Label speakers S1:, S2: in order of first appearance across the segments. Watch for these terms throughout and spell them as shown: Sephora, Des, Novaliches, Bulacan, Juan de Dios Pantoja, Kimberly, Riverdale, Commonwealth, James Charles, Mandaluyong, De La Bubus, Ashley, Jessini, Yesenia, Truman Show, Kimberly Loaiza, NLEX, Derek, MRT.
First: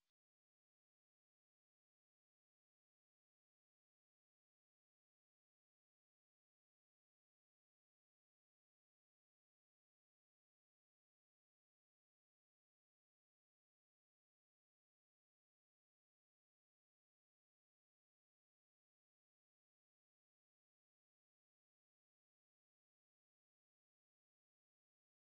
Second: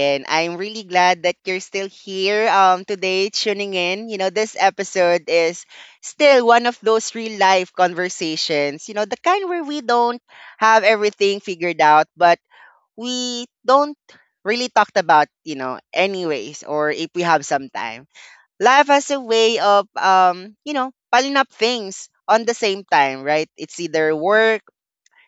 S1: again. I'm really glad that you're still here today tuning in. You know, this episode is still one of those real life conversations, you know, the kind where we don't have everything figured out, but we don't really talked about, you know, anyways or if we have some time. Life has a way of piling up things on the same time, right? It's either work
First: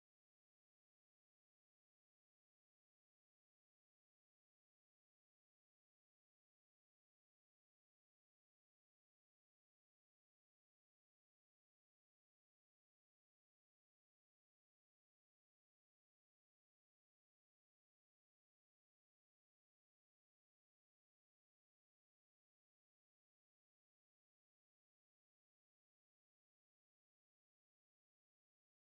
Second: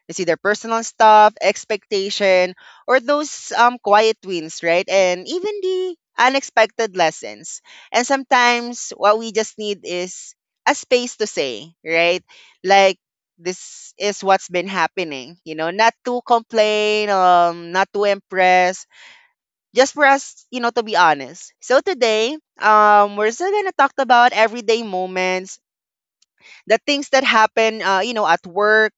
S1: it's either personal stuff, expectation, or those quiet wins, right? And even the unexpected lessons. And sometimes what we just need is a space to say, right? Like, this is what's been happening, you know, not to complain, not to impress, just for us, to be honest. So today, we're still gonna talk about everyday moments, the things that happen, at work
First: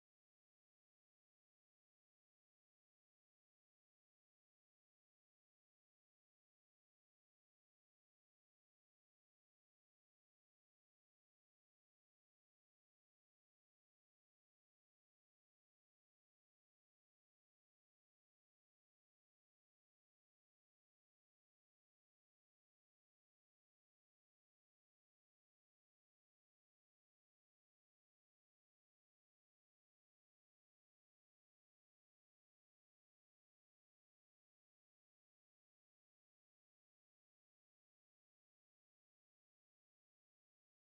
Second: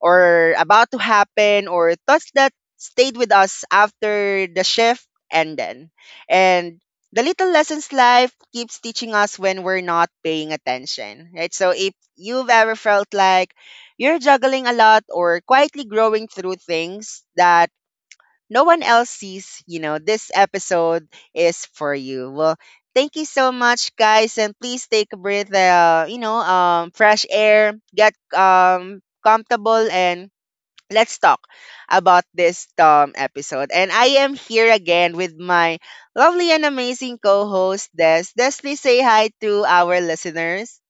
S1: or about to happen, or thoughts that stayed with us after the shift ended. And the little lessons life keeps teaching us when we're not paying attention, right? So if you've ever felt like you're juggling a lot, or quietly growing through things that no one else sees, this episode is for you. Well, thank you so much guys, and please take a breath, fresh air, get comfortable, and let's talk about this episode. And I am here again with my lovely and amazing co-host Des. Des, please say hi to our listeners.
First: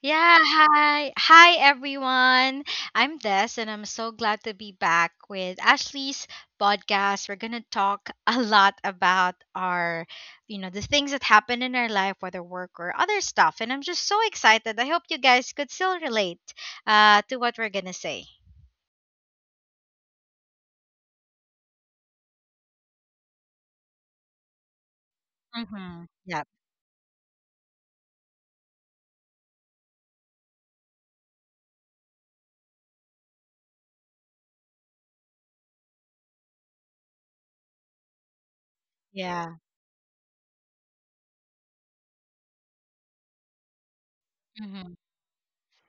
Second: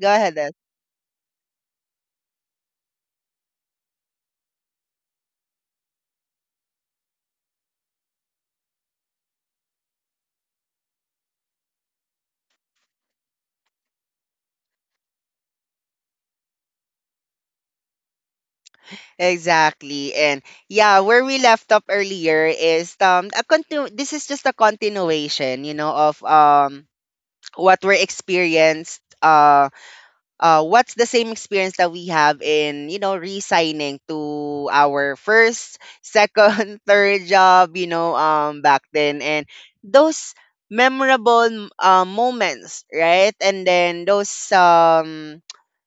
S1: Go ahead,
S2: Yeah,
S1: Des.
S2: hi. Hi, everyone. I'm Des, and I'm so glad to be back with Ashley's podcast. We're going to talk a lot about our, the things that happen in our life, whether work or other stuff. And I'm just so excited. I hope you guys could still relate to what we're going to say.
S1: Exactly. And yeah, where we left off earlier is this is just a continuation, you know,
S2: Mm-hmm.
S1: of
S2: Yep.
S1: what we're experienced, what's the same experience that we have in resigning to our first, second third job, back then, and
S2: Yeah.
S1: those memorable moments, right? And then those
S2: Mm-hmm.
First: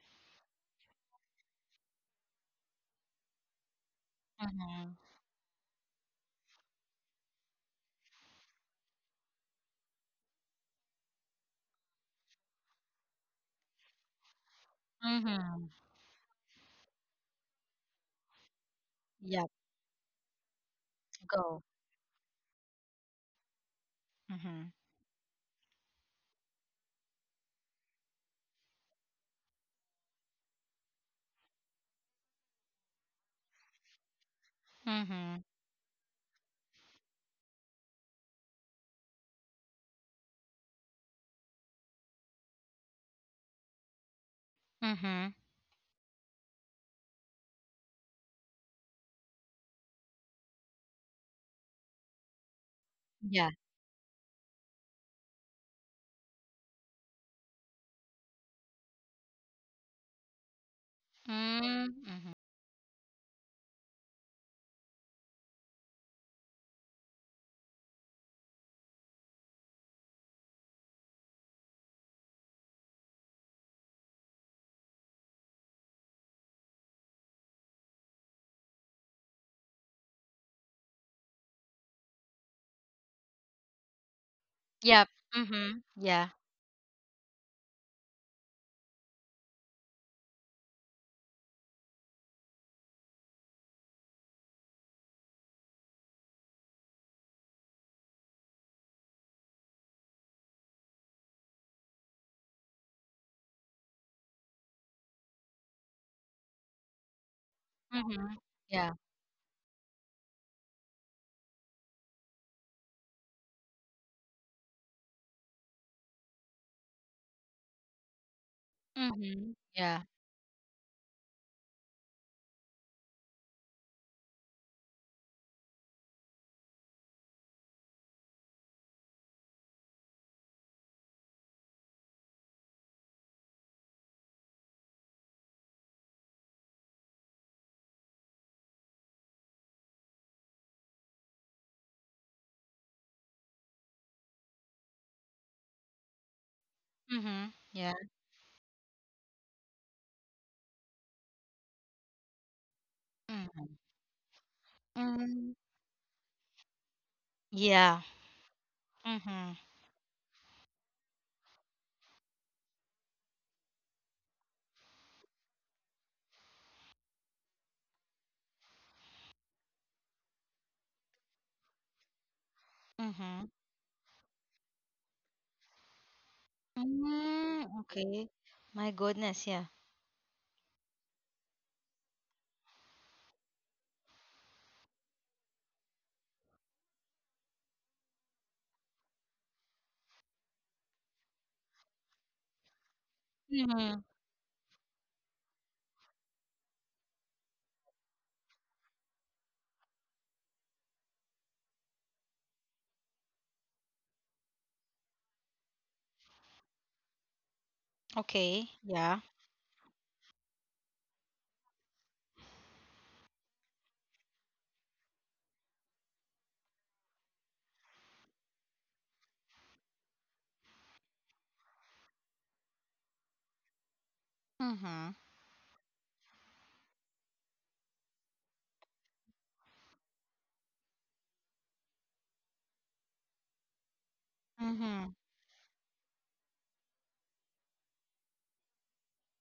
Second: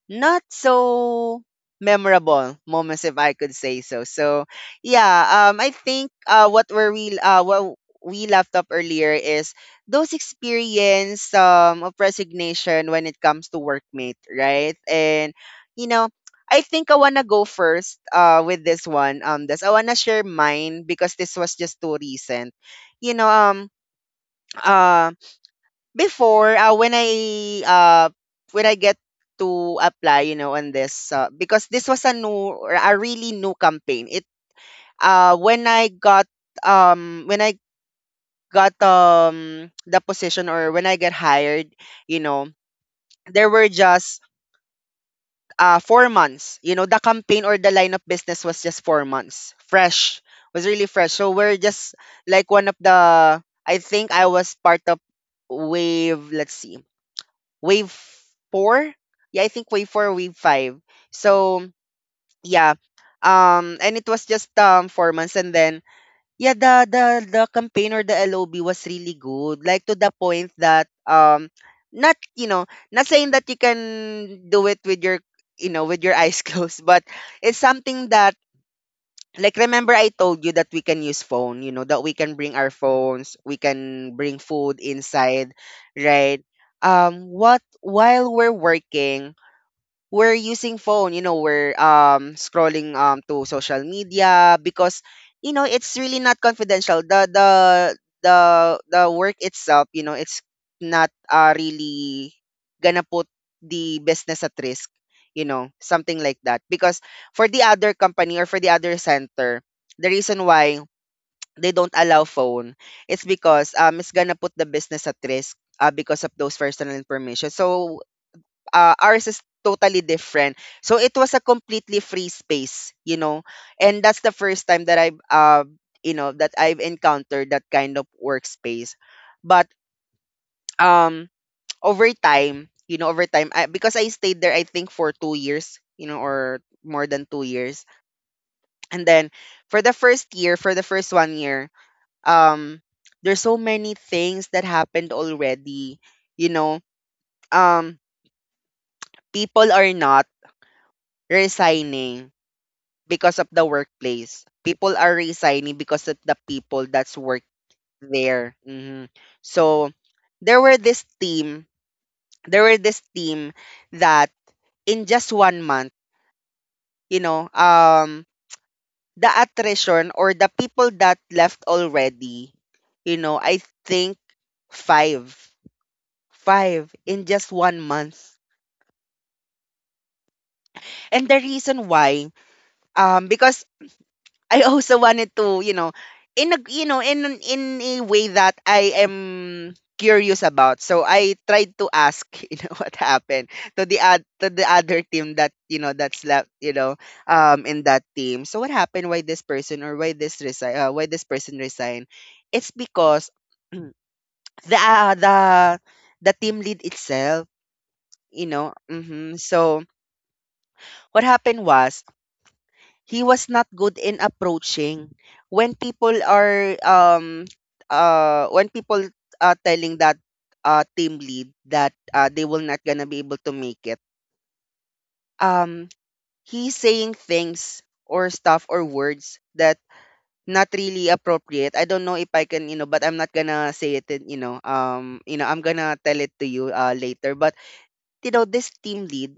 S1: not so memorable moments, if I could say so. So
S2: Mm-hmm.
S1: yeah, I think, what we left up earlier is those experience of resignation when it comes to workmate, right? And
S2: Mm-hmm.
S1: you know, I think I wanna go first with this one.
S2: Yep.
S1: This I wanna share mine, because this was
S2: Go.
S1: just too recent. You know, um
S2: Mm-hmm.
S1: um Before, uh when I get to apply, you know, on this, because this was a new, or a really new campaign. It
S2: Mm-hmm.
S1: uh when I got when I got the position, or when I get hired, you know, there were just
S2: Mm-hmm.
S1: 4 months. You know, the campaign or the line of business was just 4 months. Fresh. Was really fresh. So we're just like one of the—
S2: Yeah.
S1: I think I was part of wave, let's see, wave four. Yeah, I think wave four, wave five. So
S2: Mm-hmm.
S1: yeah. And it was just 4 months, and then yeah, the campaign or the LOB was really good. Like, to the point that, not you know, not saying that you can do it with your, with your eyes closed, but it's something that, like, remember I told you that we can use phone, that we can bring our phones, we can bring food
S2: Yep.
S1: inside,
S2: Mm-hmm. Yeah.
S1: right? What While we're working, we're using phone, we're scrolling to social media, because it's really not confidential, the the work itself, it's not really gonna put the business at risk, something like that, because for the other
S2: Mhm.
S1: company or for the
S2: Yeah.
S1: other center, the reason why they don't allow phone, it's because it's gonna put the business at risk, because of those personal information. So, ours is
S2: Mhm. Yeah.
S1: totally different. So it was a completely free space, you know. And that's the first time that I've encountered that kind of workspace. But, um over time, because I stayed there I think for 2 years, or more than 2 years. And then for the first year, for the first one year, um there's so many things that happened already, you know.
S2: Mhm. Yeah.
S1: Um People are not resigning because of the
S2: Mm.
S1: workplace. People are
S2: Mm.
S1: resigning because of the people that's work
S2: Yeah.
S1: there. Mhm.
S2: Mhm.
S1: So there were this team, there were this team that in just one month, you know, um, the attrition, or the people that left already,
S2: Mhm.
S1: I think five, five in just
S2: Mm.
S1: one
S2: Okay.
S1: month.
S2: My goodness. Yeah.
S1: And the reason why, because I also wanted to, in a you know, in an- in a way that I am curious about. So I tried to ask, what happened to the
S2: Mhm.
S1: ad, to the other team that, that's left, in that team. So what happened, why this person, or why this resign, why this person resigned? It's because the uh, the the team lead itself, you
S2: Okay.
S1: know.
S2: Yeah.
S1: So what happened was, he was not good in approaching when people are um when people are telling that team lead that, they will not gonna be able to make it.
S2: Mhm.
S1: Um he's saying things, or stuff, or words that not really appropriate. I don't know if I can, you know, but I'm not gonna say it, in,
S2: Mhm.
S1: I'm gonna tell it to you later. But, this team lead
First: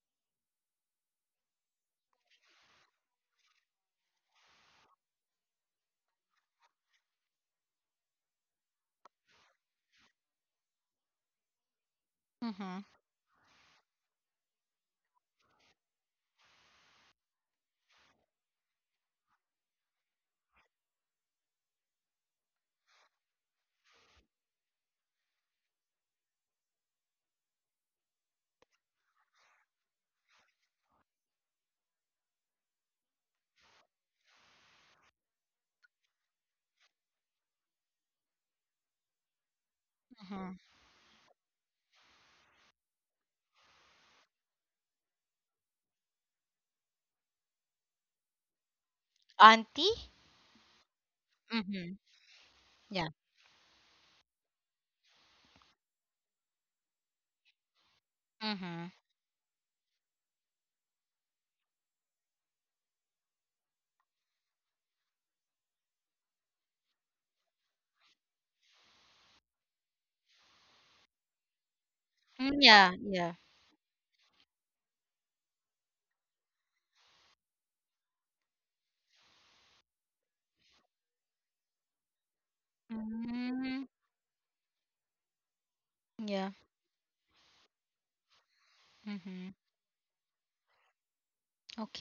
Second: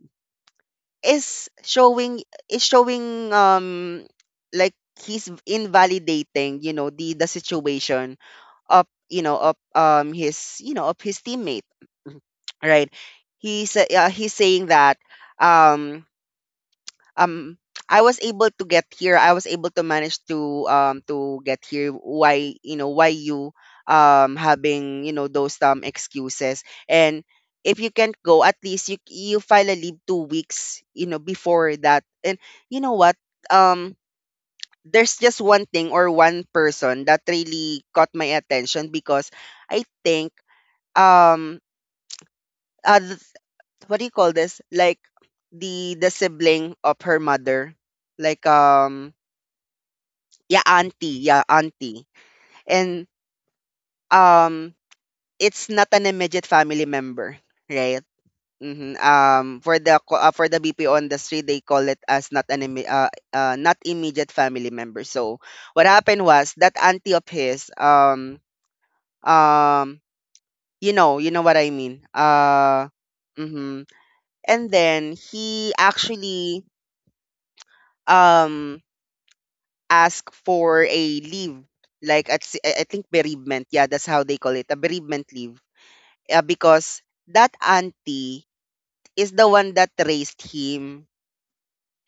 S1: is showing is showing, like, he's invalidating, the situation of, you know of his you know of his teammate,
S2: Mhm.
S1: right? He's saying that, um um I was able to get here. I was able to manage to get here. Why you having, those excuses. And if you can't go, at least you file a leave 2 weeks, before that. And you know what um there's just one thing, or one person that really caught my attention, because I think,
S2: Mhm.
S1: um uh, th- what do you call this? Like, the sibling of her mother, like,
S2: Auntie.
S1: yeah, auntie yeah
S2: Mhm.
S1: auntie, and,
S2: Yeah.
S1: um it's not an immediate family member, right?
S2: Mhm.
S1: For the BPO industry, they call it as not an not immediate family member. So what happened was, that auntie of his, um, you know what I mean.
S2: Mm, yeah. Yeah.
S1: Mm-hmm. And then he actually um ask for a leave, like, at, I think, bereavement, yeah,
S2: Mhm.
S1: that's how they call it, a bereavement leave,
S2: Yeah.
S1: because that auntie is the
S2: Mhm.
S1: one that raised him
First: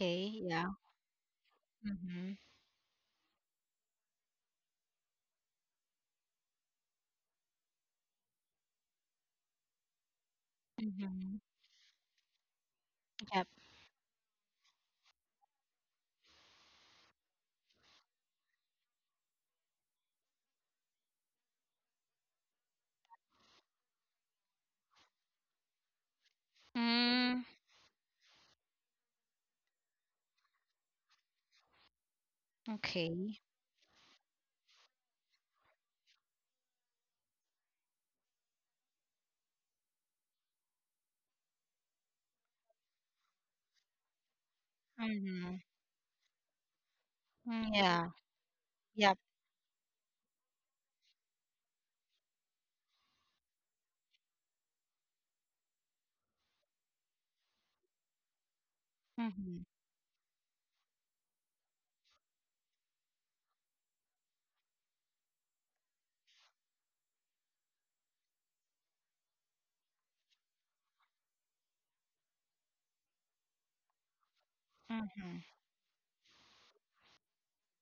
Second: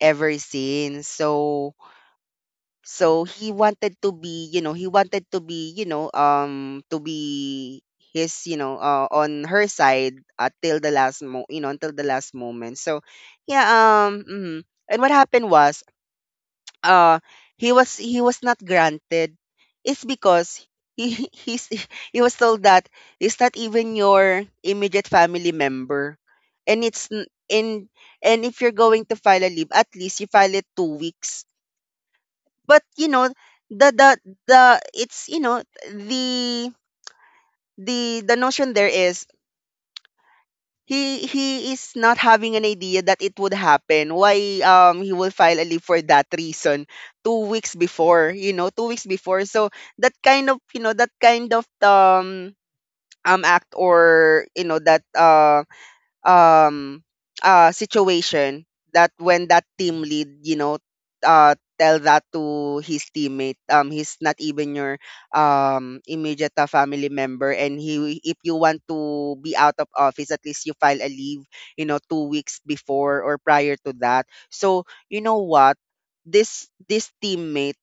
S1: ever
S2: Yeah.
S1: since. so
S2: Mhm.
S1: so he wanted to be, you know he wanted to be you know to be his you know on her side, till the last
S2: Mhm.
S1: mo you know until the last moment.
S2: Yep.
S1: Yeah um mhm. And what happened was, uh he was not granted, is because he he was told that it's not even your immediate family member, and it's n-
S2: Mm.
S1: in and if you're going to file a leave, at least you file it 2 weeks. But,
S2: Okay.
S1: the the the it's you know the the notion there is, he is not having an idea that it would happen. Why, he will file
S2: Mhm.
S1: a leave for that reason two
S2: Mm,
S1: weeks
S2: yeah.
S1: before, 2 weeks
S2: Yep.
S1: before. So that kind of, act, or you know that um situation, that when
S2: Mhm.
S1: that team lead, uh tell that to his teammate, he's not even your immediate, family member, and he if you want to be out of office, at least you file a leave, 2 weeks before, or prior to that. so you know
S2: Mhm.
S1: what this teammate,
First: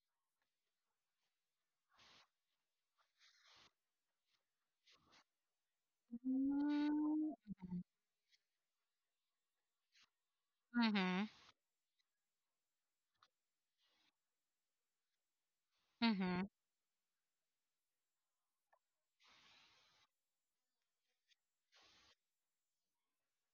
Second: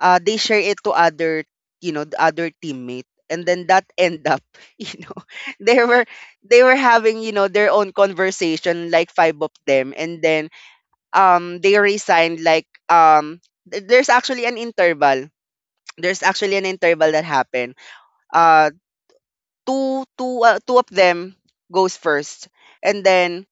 S1: they share it to other, the other teammate. And then that end up, you know, they were they were having,
S2: Mm.
S1: their own conversation, like five of them. And then
S2: Mhm.
S1: they resigned, like, there's actually an interval. There's
S2: Mhm.
S1: actually an interval that happened. Uh Two of them goes first. And then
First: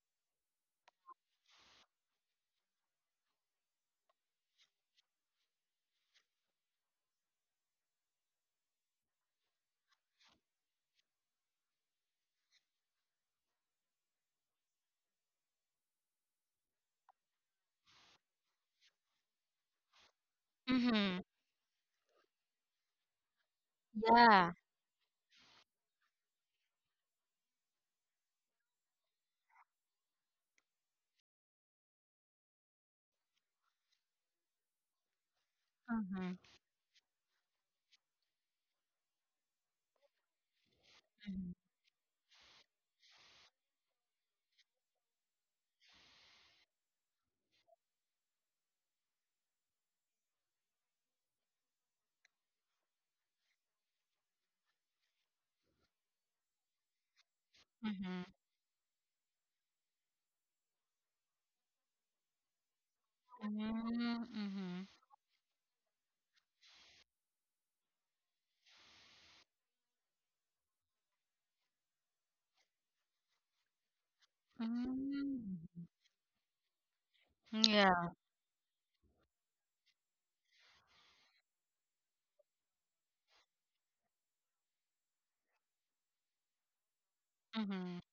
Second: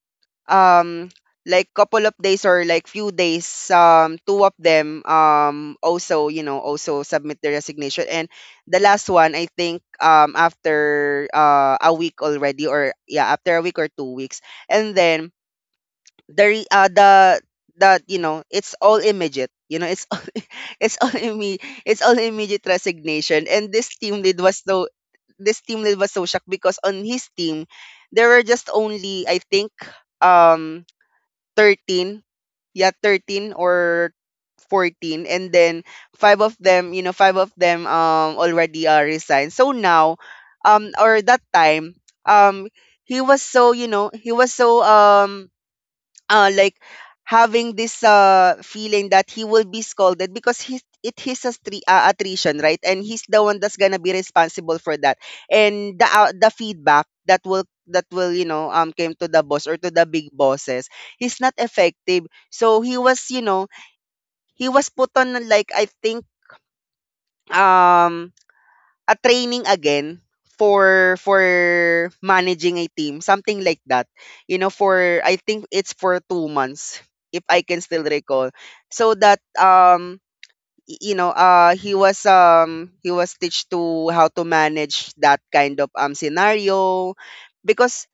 S1: um like couple of days or like few days two of them also also submit their resignation. And the last one I think after a week already, or yeah, after a week or 2 weeks. And then the, that you know it's all immediate, it's all, it's all
S2: Mhm.
S1: imme- it's all immediate resignation. And this team lead
S2: Yeah.
S1: was so this team lead was so shocked because on his team there were just only I think um 13, yeah, 13 or 14. And then
S2: Mhm.
S1: 5 of them, five of them already resigned. So now, or that time, um he was so, he was so like having this feeling that he will be scolded because he's it is attrition, right? And he's the one that's gonna be responsible for that, and the feedback that
S2: Mhm.
S1: will, um, came to the boss or to the big bosses, he's not effective. So he was, you know,
S2: Mhm. Mm,
S1: he
S2: mhm.
S1: was put on like I think um a training again for managing a team, something like that. You know, for I think
S2: Mm.
S1: it's for 2 months, if I can still
S2: Yeah.
S1: recall. So that you know, he was, he was teach to how to manage that kind of scenario.
S2: Mhm.
S1: Because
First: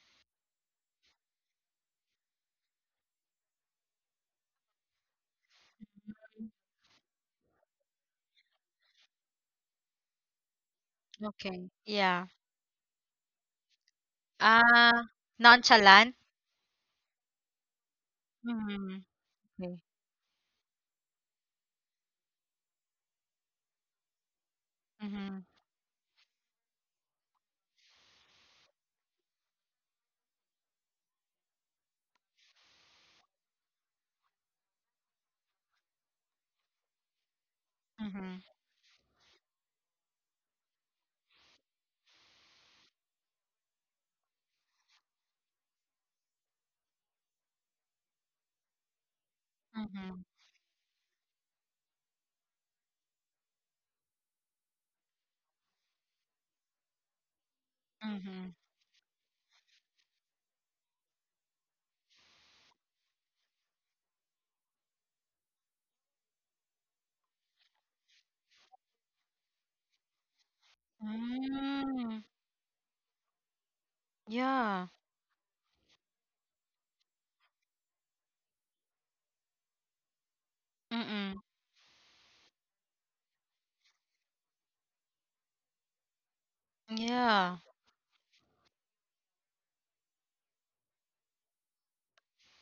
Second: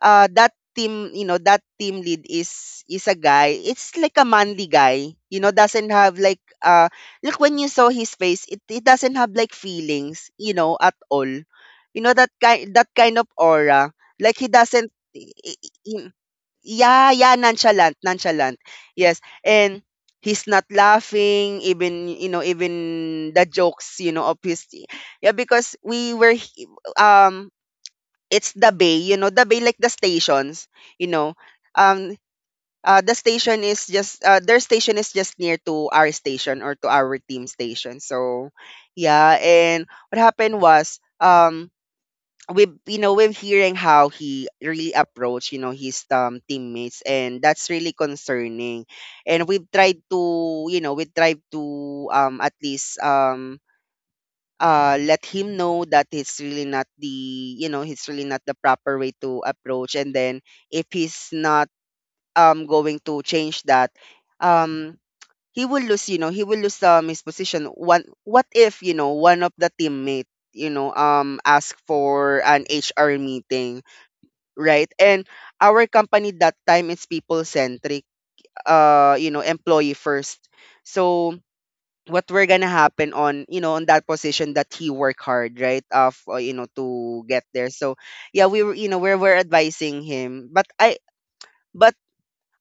S1: that team, you know, that team lead is a guy. It's like a manly guy. You know, doesn't have like when you saw his face, it doesn't have like feelings, you know, at all.
S2: Okay.
S1: You know,
S2: Yeah.
S1: that kind of aura. Like he doesn't
S2: Uh
S1: i- i- i-
S2: Nonchalant.
S1: yeah, yeah, nonchalant, nonchalant.
S2: Mhm.
S1: Yes.
S2: Okay.
S1: And he's not laughing even, you know, even the jokes, you know, of his. Yeah,
S2: Mhm.
S1: because um it's the bay, you know, the bay like the stations, you know. Um the station is just their station is just near to our station or to our team station.
S2: Mhm.
S1: So yeah, and what happened was, we, you know, we're hearing how he really approached, you know, his teammates, and that's really concerning. And we've tried
S2: Mhm.
S1: to, you know, we tried to at least let him know that it's really not the, you know, it's really not
S2: Mhm.
S1: the proper way to approach. And then if he's not going to change that, um he will lose, you know, he will lose his position. One, what if, you know, one of the teammate, you know, ask
S2: Mm.
S1: for an hr meeting,
S2: Yeah.
S1: right? And our company that time is people centric, you know, employee first. So
S2: Mm-mm.
S1: what we're gonna happen on, you know, on that position that he worked hard, right, of you know, to get
S2: Yeah.
S1: there. So yeah, we were, you know, we're advising him. But I but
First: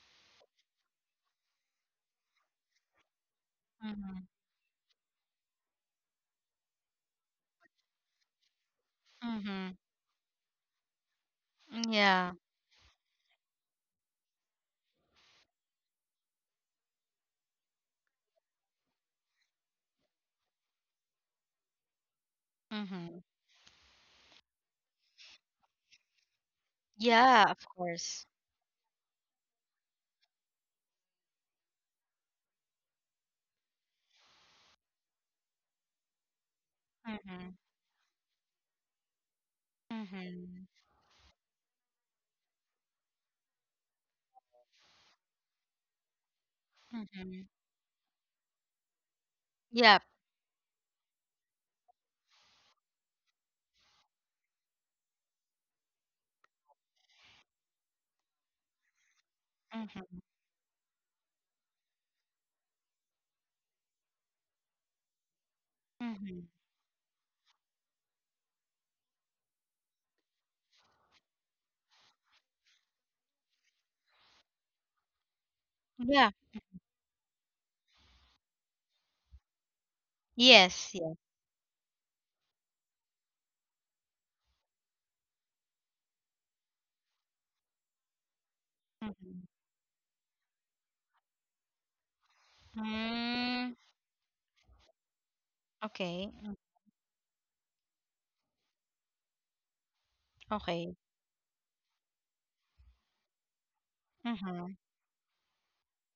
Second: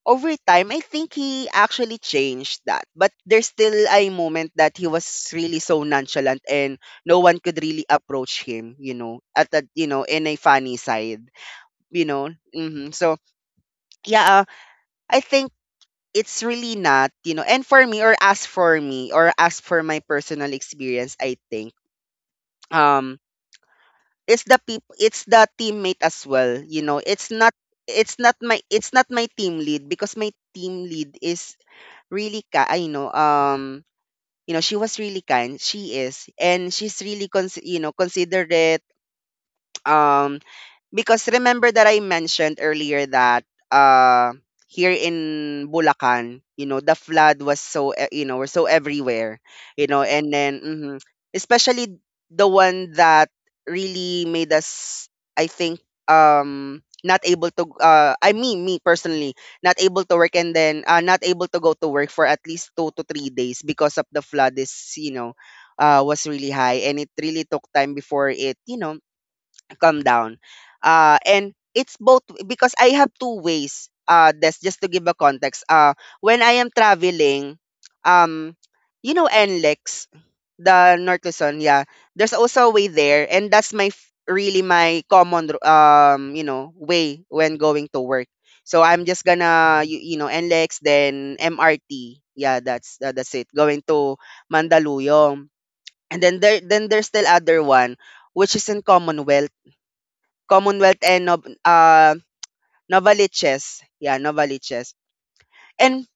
S1: over time I think he actually changed that. But there's still a
S2: Mhm.
S1: moment that he was really so nonchalant, and no one could really approach him, you know, at that,
S2: Mhm.
S1: you know, in a funny side, you know.
S2: Yeah.
S1: Hmm. So yeah, I think it's really not, you know. And for me or as for me, or as for my personal experience, I think, um
S2: Mhm.
S1: it's the peop it's the teammate as well, you know. It's
S2: Yeah,
S1: not,
S2: of
S1: it's
S2: course.
S1: not my, it's not my team lead, because my team lead is I know, you know, she was really kind. She is, and she's really
S2: Mhm.
S1: you know, considerate. um
S2: Mhm.
S1: because remember that I mentioned earlier that here in Bulacan, you know, the flood
S2: Mhm.
S1: was you know, were so everywhere, you
S2: Yeah,
S1: know. And then mhm, especially the one that really made us, I think, not able to I mean, me personally, not able to
S2: mhm,
S1: work, and then not able to go to work for at least 2 to 3 days because of the flood is, you know, was
S2: mhm.
S1: really high, and it really took time before it, you know, calm down. And it's both because I have two ways. That's just to give a context.
S2: Yeah.
S1: When I am traveling, um, you know, NLEX,
S2: Yes,
S1: the
S2: yes.
S1: North Luzon, yeah. There's also a way there, and that's really my you know, way when going to work. So I'm just
S2: Mhm.
S1: gonna you know, NLEX then MRT. Yeah, that's it.
S2: Mm,
S1: Going to Mandaluyong. And
S2: okay.
S1: then
S2: Mm,
S1: there then there's still other one, which is in Commonwealth.
S2: okay.
S1: Commonwealth and Novaliches. Yeah,
S2: Mhm.
S1: Novaliches. And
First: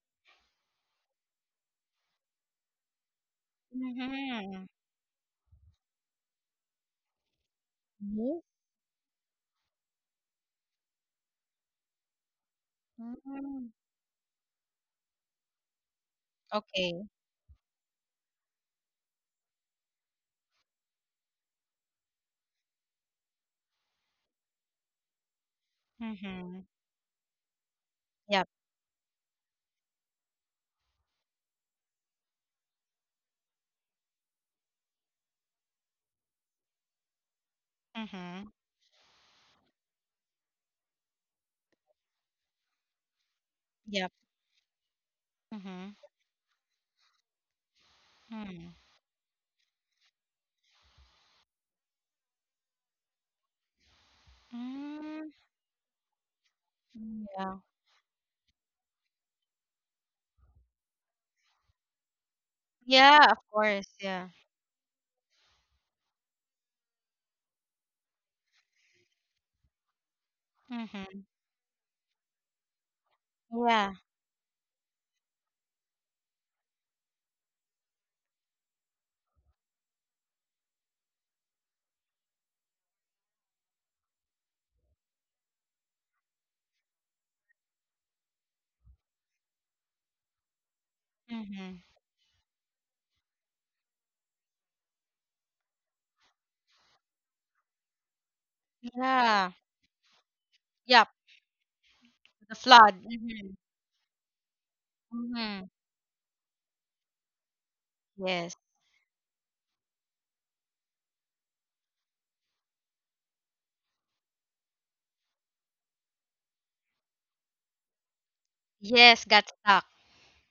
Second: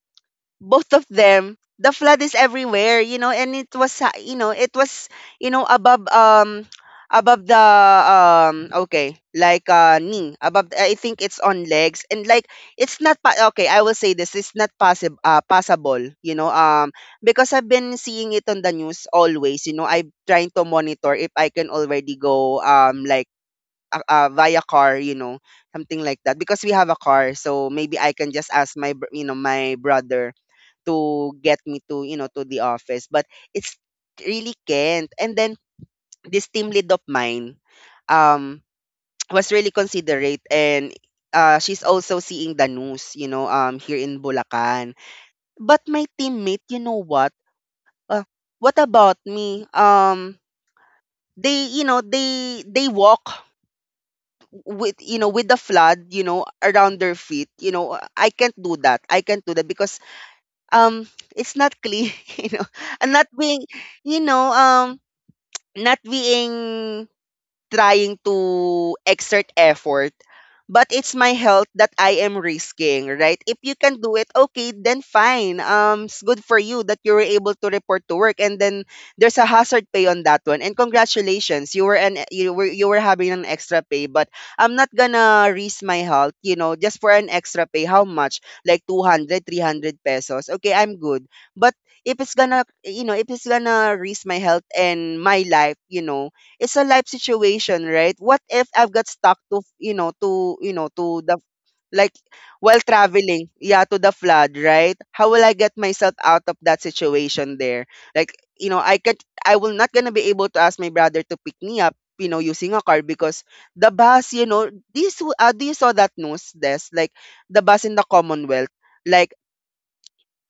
S1: both of them, the flood is everywhere, you know. And it was, you know,
S2: Mhm.
S1: it was, you know, above, above the,
S2: Yes.
S1: okay, like, knee, I think it's on legs, and like, it's not, pa- okay,
S2: Mhm.
S1: I will say this, it's not possible, possible, you know,
S2: Okay.
S1: because I've been seeing it on the news always, you know. I'm trying to monitor if I can already go, like, via car, you know, something like that. Because
S2: Mhm.
S1: we have a car, so maybe I can
S2: Yep.
S1: just ask you know, my brother to get me to, you know, to the office. But it's really can't. And then this team lead of mine,
S2: Mhm.
S1: um, was really considerate. And she's also seeing the news, you know, here
S2: Yep.
S1: in Bulacan. But
S2: Mhm.
S1: my teammate, you know what? Uh, what
S2: Mm.
S1: about me? They, you know, they walk with, you know,
S2: Mm.
S1: with the flood, you know, around their feet.
S2: Yeah.
S1: You know, I can't do that. I can't do that because, um it's not clean. You know, and not
S2: Yeah, of
S1: being,
S2: course.
S1: you
S2: Yeah.
S1: know, not being, trying to exert effort, but it's
S2: Mhm.
S1: my health that I am risking, right? If you
S2: Yeah.
S1: can do it, okay, then fine. It's good for you that you were able to report to work, and then there's a hazard pay on that one. And congratulations, you were, you were having an extra pay. But I'm not gonna risk my health, you know, just for an extra pay. How much? Like 200, 300 pesos. Okay, I'm good. But
S2: Mhm.
S1: if it's gonna, you know, if it's gonna risk my health and my life, you know, it's a life situation, right? What if I've got stuck
S2: Yeah.
S1: to, you know, to, you know,
S2: Yep.
S1: to the, like,
S2: The
S1: while
S2: flood.
S1: traveling,
S2: Mhm.
S1: yeah, to the flood, right? How will I
S2: Mhm.
S1: get myself out of that situation there? Like,
S2: Yes.
S1: you know, I will not gonna be able to ask my brother to pick me up, you know, using a car, because the bus, you know, do you saw that news, Des? Like the bus in the Commonwealth.
S2: Yes,
S1: Like,
S2: got stuck.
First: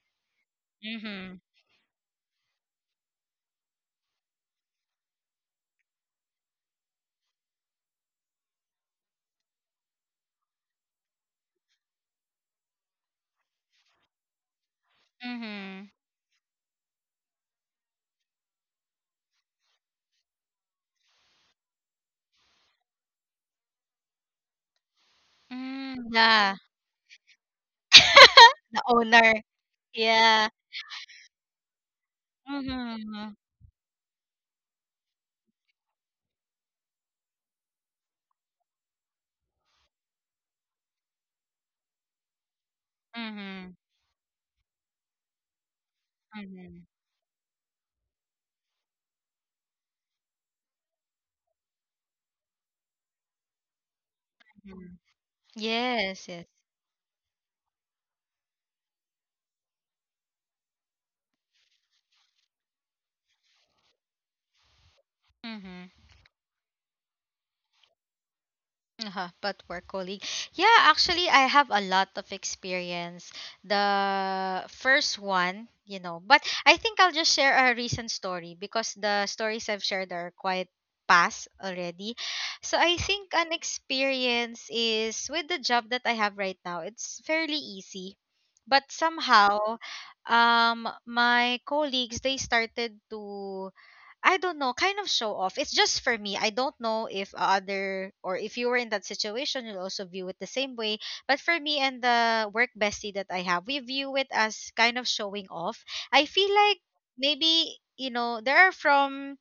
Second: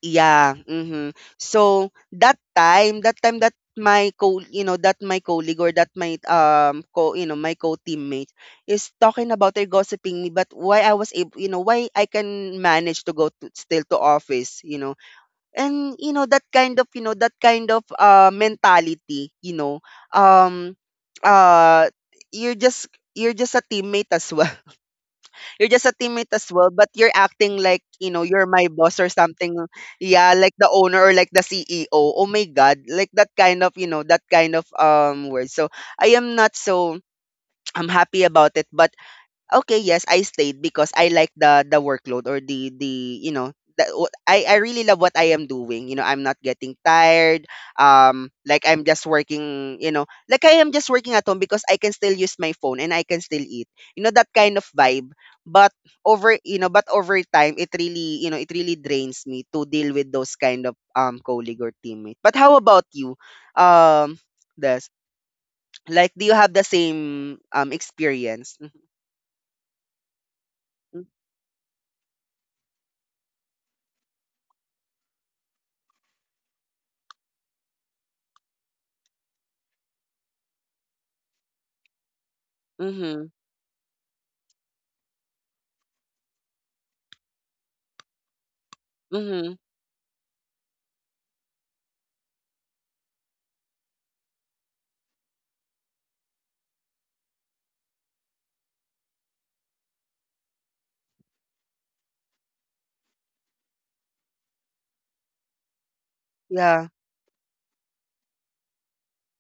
S1: yeah, mhm.
S2: Mhm.
S1: So that time, that time that you know, that my colleague, or that my you know, my co-teammate is talking about her, gossiping me. But why I was able, you know, why I can manage to go to, still to office, you know.
S2: Mhm.
S1: And you know that kind of, you know, that kind of mentality, you know, um, uh, you're just, you're just a teammate as well, you're just a
S2: Mm,
S1: teammate as
S2: yeah.
S1: well. But you're acting like, you know, you're my
S2: The
S1: boss or
S2: owner.
S1: something. Yeah,
S2: Yeah.
S1: like the owner or like the CEO. Oh my God. Like that
S2: Mhm.
S1: kind of, you know, that kind of word. So I am not so, I'm happy about it, but, okay, yes, I stayed because I like the workload, or the, you know,
S2: Mhm.
S1: I really love what I am doing. You know, I'm not getting
S2: Mhm.
S1: tired. Like I'm just working. You know, like I am just working at home because I can still use my phone and I can still eat. You know, that kind of
S2: Mhm.
S1: vibe. But
S2: Yes, yes.
S1: over time, it really, you know, it really drains me to deal with those kind of colleague or teammate. But how about you? Um, this,
S2: Mhm.
S1: like, do you have the same experience?
S2: Uh-huh, but work colleague. Yeah, actually, I have a lot of experience. The first one, you know, but I think I'll just share a recent story because the stories I've shared are quite past already. So I
S1: Mm-hmm.
S2: think an experience is with the job that I have right now. It's fairly easy, but
S1: Mm-hmm.
S2: somehow, my colleagues, they started to, I don't know, kind of show off. It's just for me. I don't know if other or if you were in that situation, you'll also view it the same way. But for me and the work bestie that I have, we view it as kind of showing off. I feel like
S1: Yeah,
S2: maybe, you know, there are from,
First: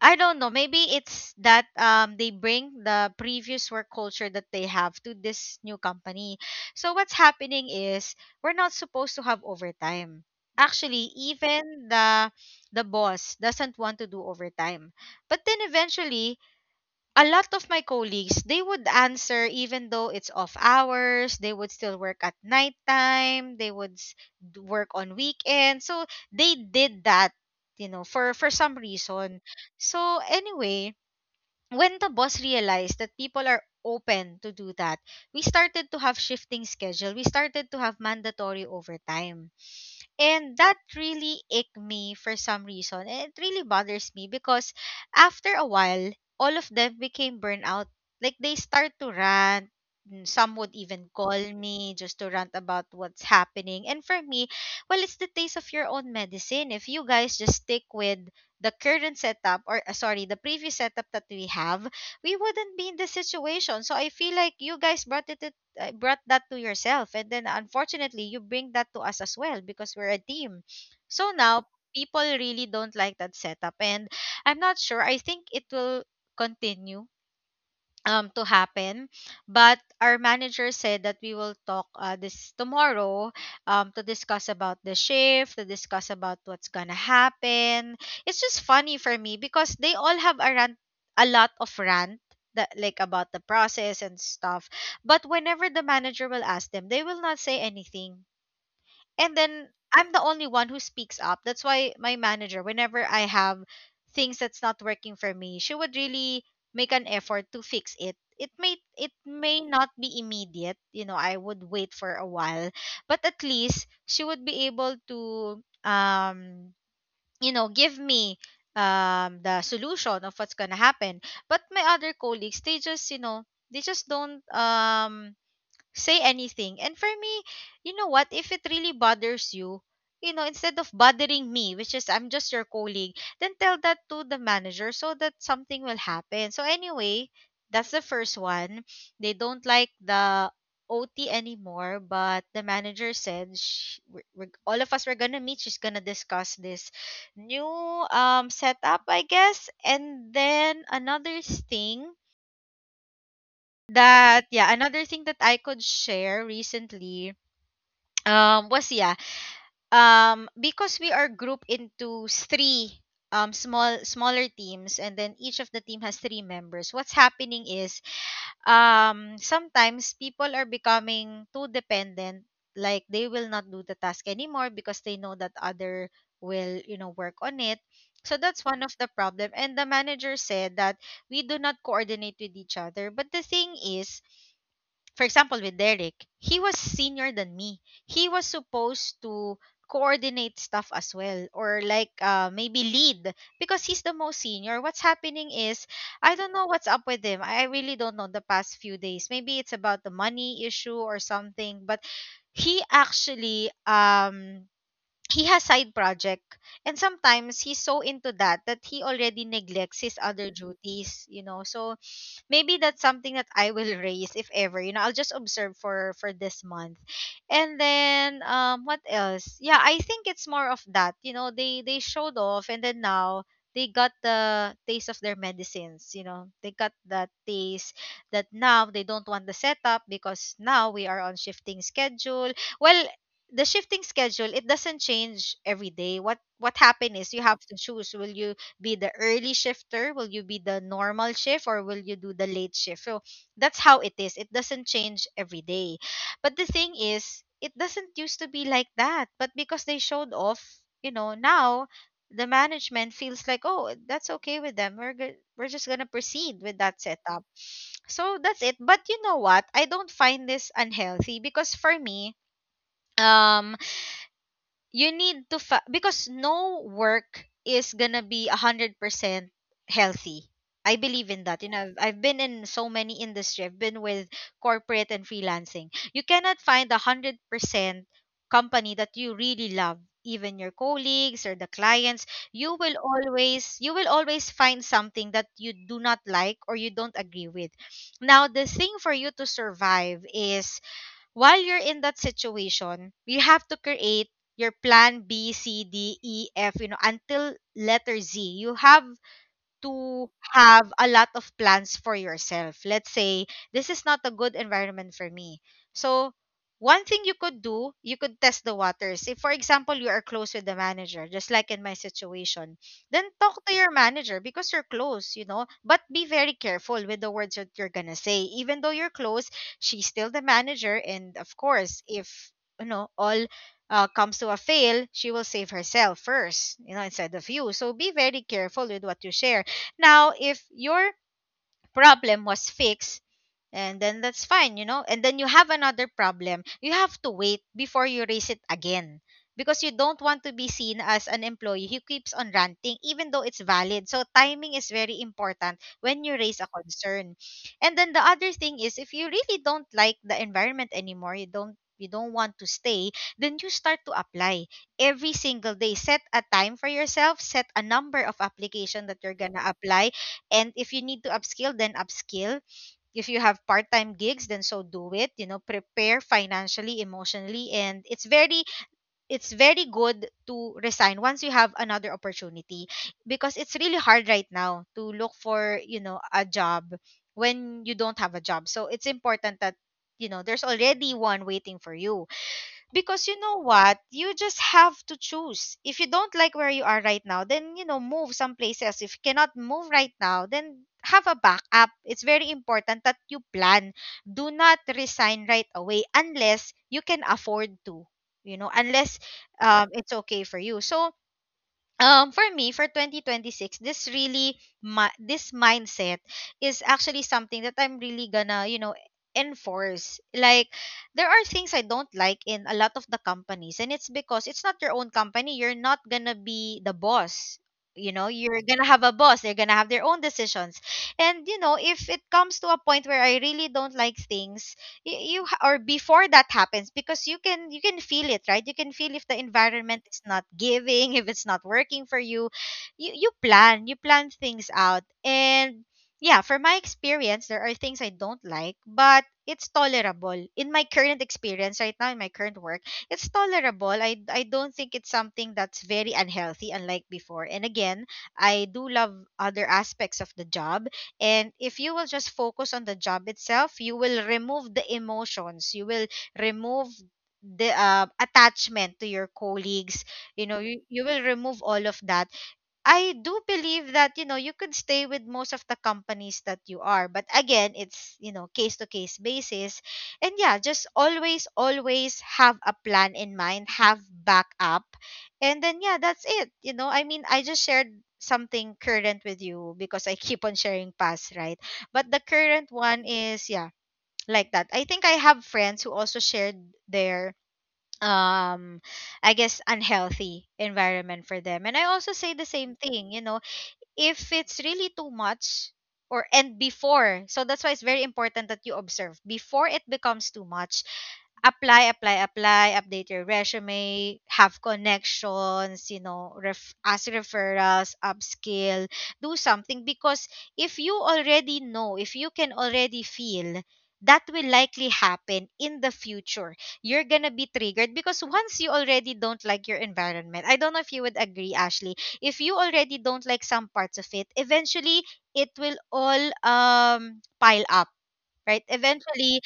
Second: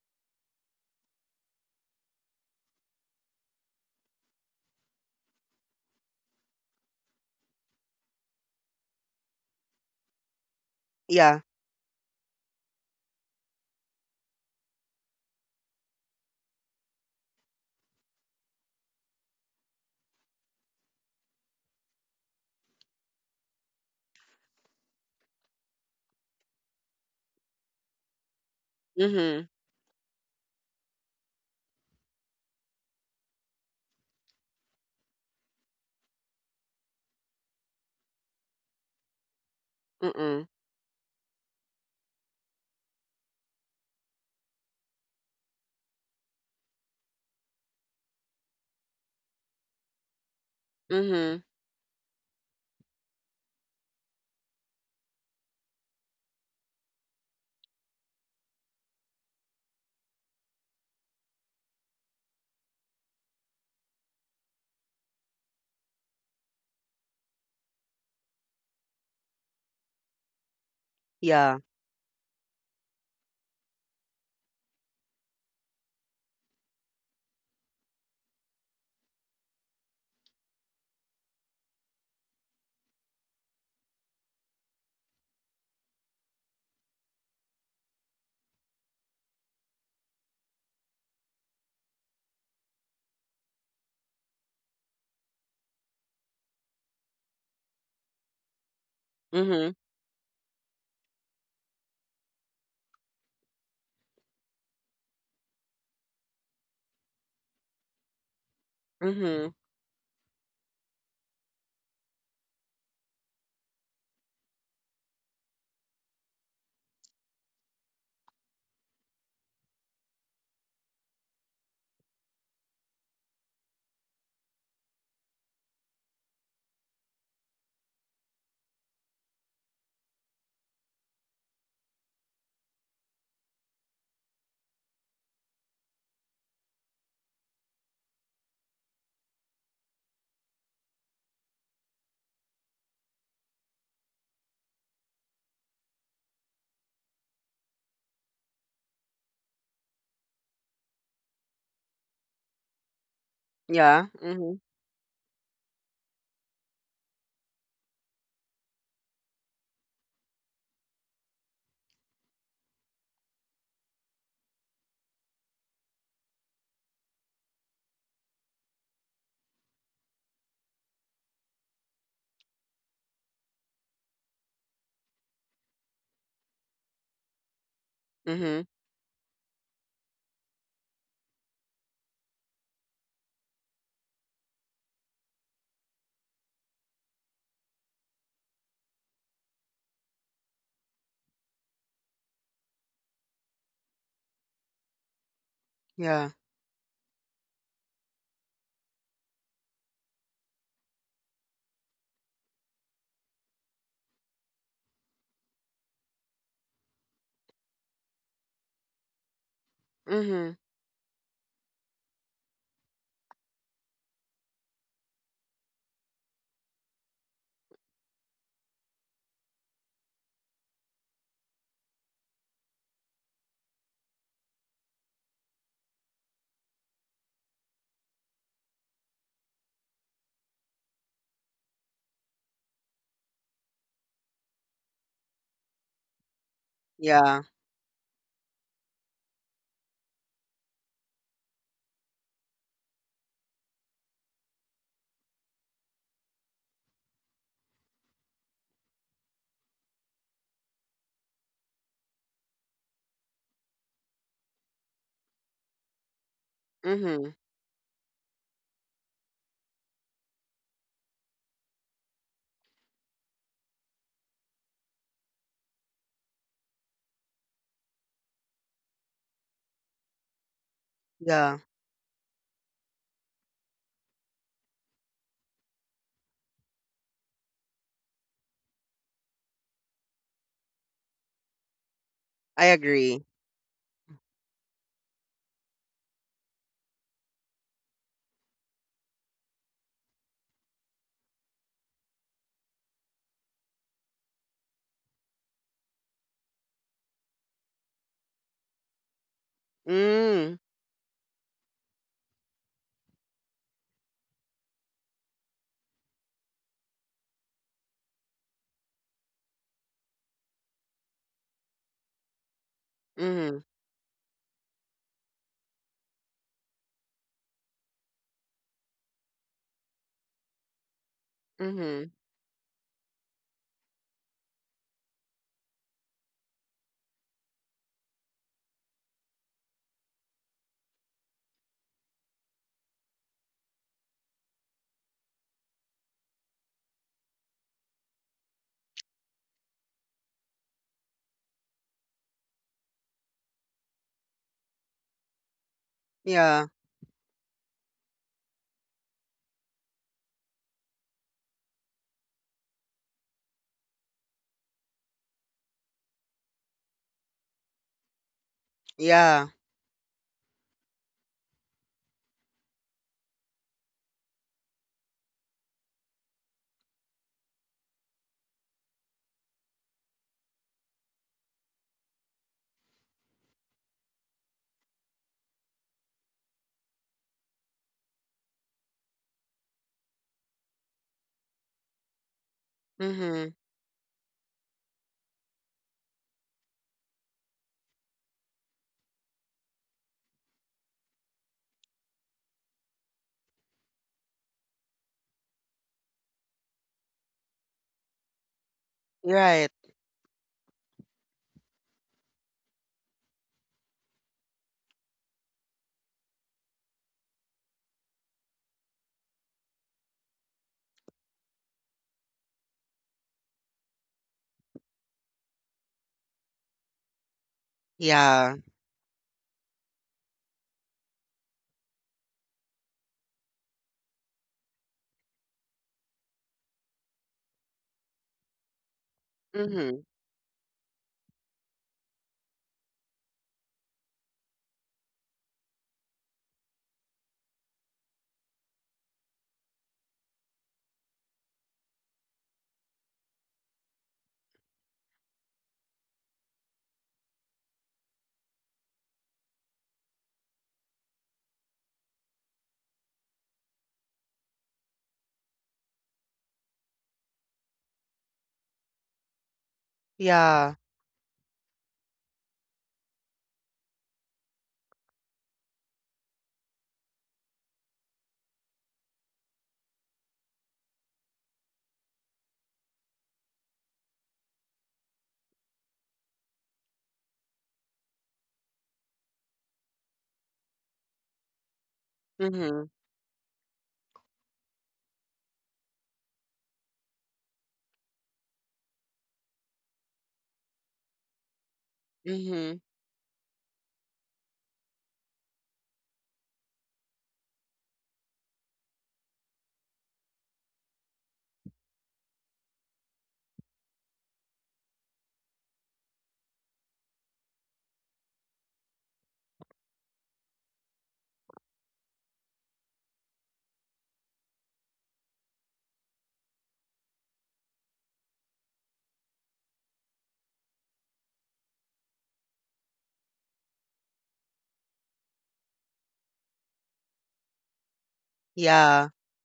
S2: I don't know. Maybe it's that they bring the previous work culture that they have to this new company. So what's happening is, we're not supposed to have overtime. Actually,
S1: yeah.
S2: even the boss doesn't want to do overtime. But then eventually a lot of my colleagues, they would answer even though it's off hours. They would still work at nighttime, they would work on weekends. So they did that, you know, for some reason.
S1: Mhm,
S2: So anyway, when the boss realized that people are open to do that, we started to have shifting schedule, we started to have mandatory overtime,
S1: mm,
S2: and that really ached me for some reason. And it really bothers me because after a while, all of them became burnout. Like they start to rant. Mm, some would even call
S1: mhm.
S2: me just to rant about what's happening. And for me, well, it's the taste of your own medicine. If you guys just stick with the current setup, or sorry, the previous setup that we have, we wouldn't be in this situation. So I feel like you guys brought that to yourself, and then unfortunately you bring that to us as well because we're a team. So
S1: Yeah.
S2: now people really don't like that setup, and I'm not sure, I think it will continue to happen. But our manager said that we will talk this tomorrow to discuss about the shift, to discuss about what's gonna happen. It's just funny for me because they all have a rant, a lot of rant that, like, about the process and stuff, but whenever the manager will ask them, they will not say anything. And then
S1: Mhm,
S2: I'm the only one who speaks up. That's why my manager, whenever I have things that's not working for me, she would really make an effort to fix it. It may it
S1: mhm.
S2: may not be immediate, you know, I would wait for a while, but at least she would be able to give me the solution of what's going to happen. But my other colleagues, they just, you know, they just don't say anything. And for me, you know what? If it really bothers you, you know, instead of bothering me, which is, I'm just your colleague, then tell that to the manager so that something will happen. So anyway, that's the first one. They don't like the OT anymore, but the manager said all of us were gonna meet. She's gonna discuss this new setup, I guess. And then another thing
S1: Yeah, mhm,
S2: another thing that I could share recently was yeah because we are grouped into three smaller teams, and then each of the team has three members. What's happening is, sometimes people are becoming too dependent. Like they will not do the task anymore because they know that other will, you know, work on it. So that's
S1: mhm.
S2: one of the problem, and the manager said that we do not coordinate with each other. But the thing is, for example, with Derek, he was senior than me. He was supposed to coordinate stuff as well, or like maybe lead because he's the most senior. What's happening is,
S1: Yeah.
S2: I don't know what's up with him. I really don't know the past few days. Maybe it's about the money issue or something, but he actually um he has side project, and sometimes he's so into that that he already neglects his other
S1: Mhm.
S2: duties, you know. So maybe that's something that I will raise if ever. You know, I'll just observe for this month. And then what else? Yeah, I think it's more of that. You know, they showed off, and then now they got the taste of their medicines, you know. They got that taste that now they don't want the setup because now we are on shifting schedule. Well, the shifting schedule, it doesn't change every day. What happened is, you
S1: Yeah.
S2: have to choose, will you be the early shifter? Will you be the normal shift, or will you do the late shift? So that's how it is. It doesn't change every day. But the thing is, it doesn't used to be like that. But because they showed off, you know, now the management feels like, oh, that's okay with them. We're just gonna proceed with that
S1: Mhm.
S2: setup. So that's it. But you know what? I don't find this unhealthy because for me, um you need to because no work is gonna be 100% healthy. I believe in
S1: Yeah.
S2: that. You know, I've been in so many industry. I've been with corporate and freelancing. You cannot find 100% company that you really love. Even your colleagues or the clients,
S1: I agree.
S2: you will always find something that you do not like or you don't agree with. Now, the thing for you to survive is, while you're in that situation, you have to create your plan B, C, D, E, F, you know, until letter Z. You have to
S1: Mm.
S2: have a lot of plans for yourself. Let's say this is not a good environment for me. So one thing you could do, you could test the waters. If, for example, you are close with the manager, just like in my situation, then talk
S1: Mhm.
S2: to your manager because you're close, you know. But be very careful with the words that you're gonna say. Even though you're close, she's still the manager, and of course
S1: Mhm.
S2: if, you know, all comes to a fail, she will save herself first, you know, instead of you. So be very careful with what you share. Now, if your problem was fixed, and then that's fine, you know. And then you have another problem. You have to wait before you raise it again because you don't want to be seen as an employee who keeps on ranting even though it's valid. So timing is very important when you raise a
S1: Yeah.
S2: concern. And then the other thing is, if you really don't like the environment anymore, you don't want to stay, then you start to apply every single day. Set a time for yourself, set a number of application that you're going
S1: Yeah.
S2: to apply, and if you need to upskill, then upskill. If you have part time gigs, then so do it. You know, prepare financially, emotionally, and it's very good to resign once you have another opportunity because it's really hard right now to look for, you know, a job when you don't have a job. So it's important that you know there's already one waiting for you, because you know
S1: Mhm.
S2: what, you just have to choose. If you don't like where you are right now, then you know, move someplace else. If you cannot move right now, then have a backup. It's very important that you plan. Do not resign right away unless you can afford to, you know, unless
S1: Right.
S2: it's okay for you. So for me, for 2026, this really, my this mindset is actually something that I'm really gonna, you know, enforce. Like, there are things I don't like in a lot of the companies, and it's because it's not your own company. You're not gonna be the boss. You know,
S1: Yeah.
S2: you're gonna have a boss, they're gonna have their own decisions. And you know, if it comes to a point where I really don't like things, or before that happens, because you can, you can feel it, right? You can feel if the environment
S1: Mhm.
S2: is not giving, if it's not working for you. You plan, you plan things out. And yeah, for my experience, there are things I don't like, but it's tolerable in my current experience right now, in my current work. It's tolerable. I don't think it's something that's very unhealthy, unlike before. And again, I do love other aspects of the job. And if you will just focus on the job itself, you will remove the emotions. You will remove the attachment to your colleagues. You know,
S1: Yeah.
S2: you will remove all of that. I do believe that, you know, you could stay with most of the companies that you are, but again, it's, you know, case to case basis. And yeah, just always have a plan in mind, have backup, and then yeah, that's it. I mean, I just shared something current with you, because I keep on sharing past, right? But the current
S1: Mhm.
S2: one is yeah, like that. I think I have friends who also shared their um I guess unhealthy environment for them. And I also say the same
S1: Mhm.
S2: thing, you know, if it's really too much, or and before, so that's why it's very important that you observe before it becomes too much. Apply, apply, apply, update your resume, have connections, you know, ask referrals, upskill, do something. Because if you already know, if you can already feel, that will likely happen in the future. You're going to be triggered, because once you already don't like your environment — I don't know if you would agree, Ashley — if you already don't like some parts of it, eventually it will all pile up, right?
S1: Yeah.
S2: Eventually,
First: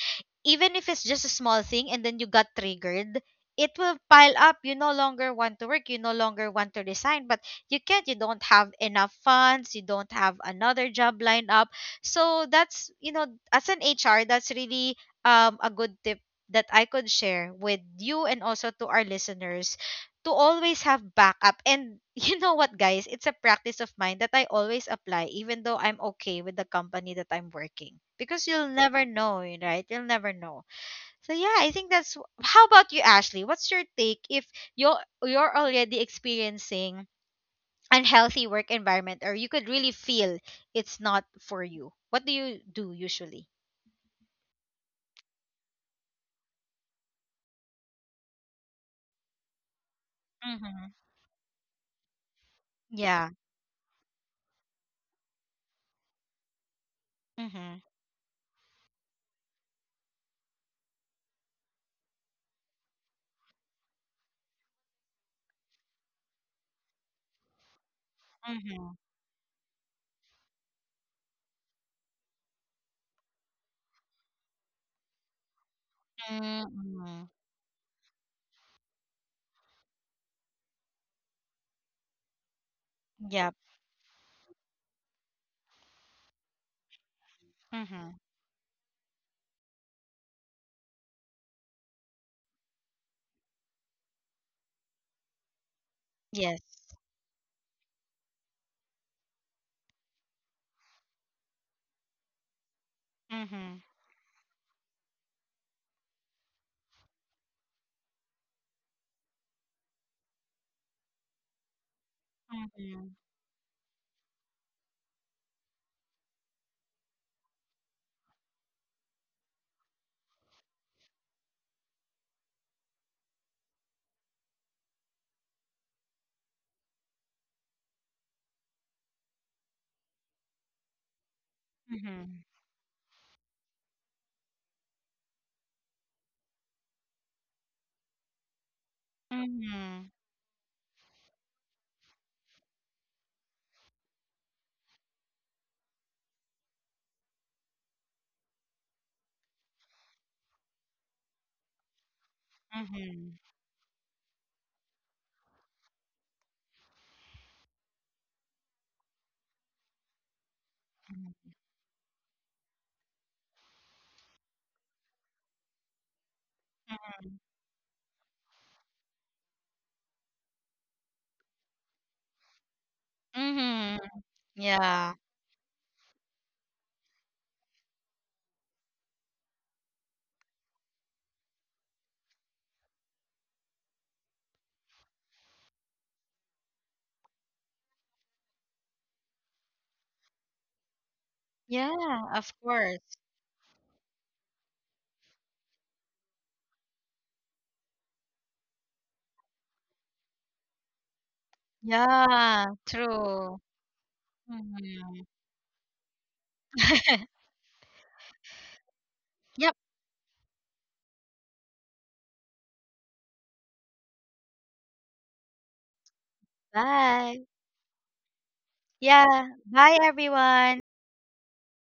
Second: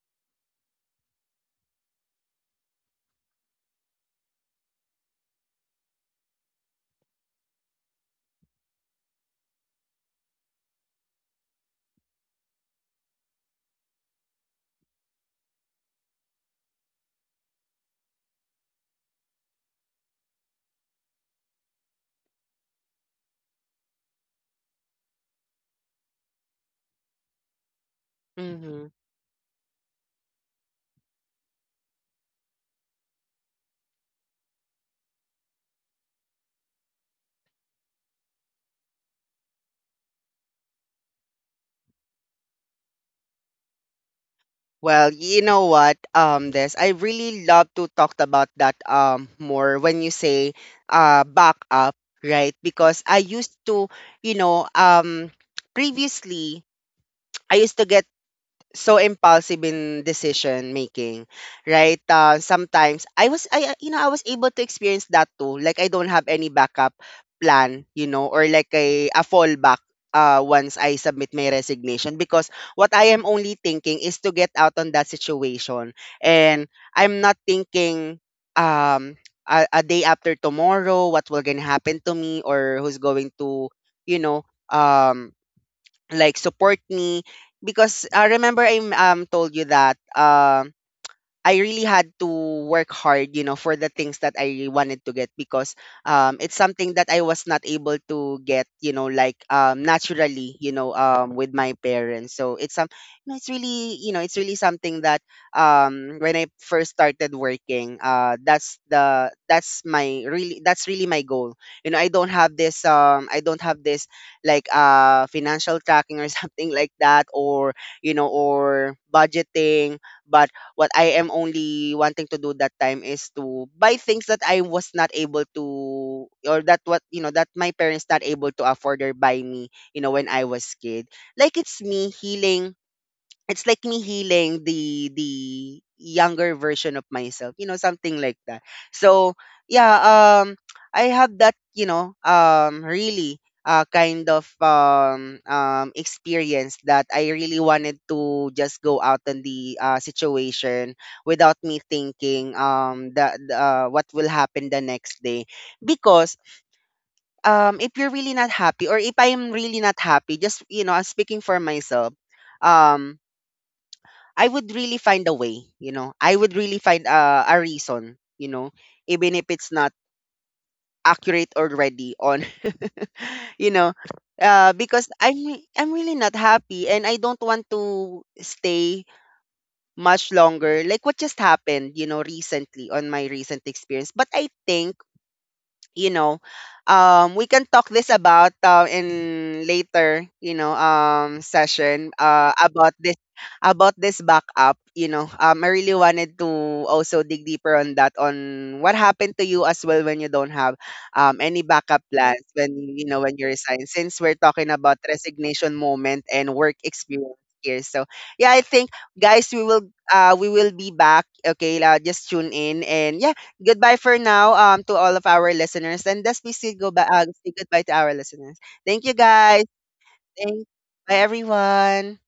S2: even if it's just a small thing and then you got triggered, it will pile up. You no longer want to work, you no longer want to resign, but you can't. You don't have enough funds, you don't have another job lined up. So that's, you know, as an HR, that's really a good tip that I could share with you and also to our listeners: to always have backup. And you know what, guys? It's a practice of mine that I always apply, even though I'm okay with the company that I'm working. Because you'll
S1: Mhm.
S2: never know, right? You'll never know. So yeah, I think that's. How about you, Ashley? What's your take if you're already experiencing unhealthy work environment, or you could really feel it's not for you? What do you do usually?
S1: Well, you know what, this I really love to talk about that more when you say
S2: Mm-hmm.
S1: backup, right? Because I used
S2: Yeah.
S1: to, you know, previously I used to get
S2: Mm-hmm.
S1: so impulsive in decision making, right? Sometimes I was, I you know, I was able to experience that too. Like I don't have any backup plan, you know, or like a
S2: Mm-hmm.
S1: fallback. Once I submit my resignation, because what I am only thinking is to get out on that situation. And I'm not
S2: Mm-hmm.
S1: thinking, um a day after tomorrow, what will gonna happen to me, or who's going to,
S2: Yep.
S1: you know, like, support me. Because
S2: Mm-hmm.
S1: remember I told you that, I really had to work hard, you know, for the things that I wanted to get. Because, it's
S2: Yes.
S1: something that I was not able to get, you know, like, naturally, you know, with my parents. So it's some, you know, it's really,
S2: Mm-hmm.
S1: you know, it's really something that, when I first started working, that's my really, that's really my goal. You know, I don't have this, I
S2: Mhm.
S1: don't have this, like, financial tracking, or something like that, or you know, or budgeting. What I am only wanting to do that time is to buy things that I was not able to, or that, what, you know, that my parents not able to afford or buy me, you know, when I was kid. Like it's me healing
S2: Mhm.
S1: it's like me healing the younger version of myself, you know, something like that. So
S2: Mhm.
S1: yeah, um I have that, you know, really kind of experience that I really wanted to just go out in the situation, without me thinking, the,
S2: Mhm.
S1: what will happen the next day. Because, if you're really not happy, or if I'm really not happy, just, you know, speaking for myself, um. I would really find a way, you know. I would really find a reason, you know, even if it's not accurate already on, you know,
S2: Mhm.
S1: because
S2: Yeah.
S1: I'm really not happy and I don't want to stay much longer. Like what just happened, you know, recently on my recent experience. But I think, you know, we can talk this about, in later, you know, session,
S2: Yeah, of
S1: about this,
S2: course.
S1: about this backup, you know. Um, I really wanted to also dig deeper on that, on what happened to you as well, when you don't have any backup plans, when,
S2: Yeah,
S1: you know, when you resign,
S2: true.
S1: since we're talking about
S2: Mhm.
S1: resignation moment and work experience here. So yeah, I think, guys, we will,
S2: Yep.
S1: we will be back, okay. Uh, just tune in. And yeah, goodbye for now, to all of our listeners. And let's please say
S2: Bye.
S1: goodbye to our listeners. Thank you, guys.
S2: Yeah. Bye,
S1: Thank,
S2: everyone.
S1: bye, everyone.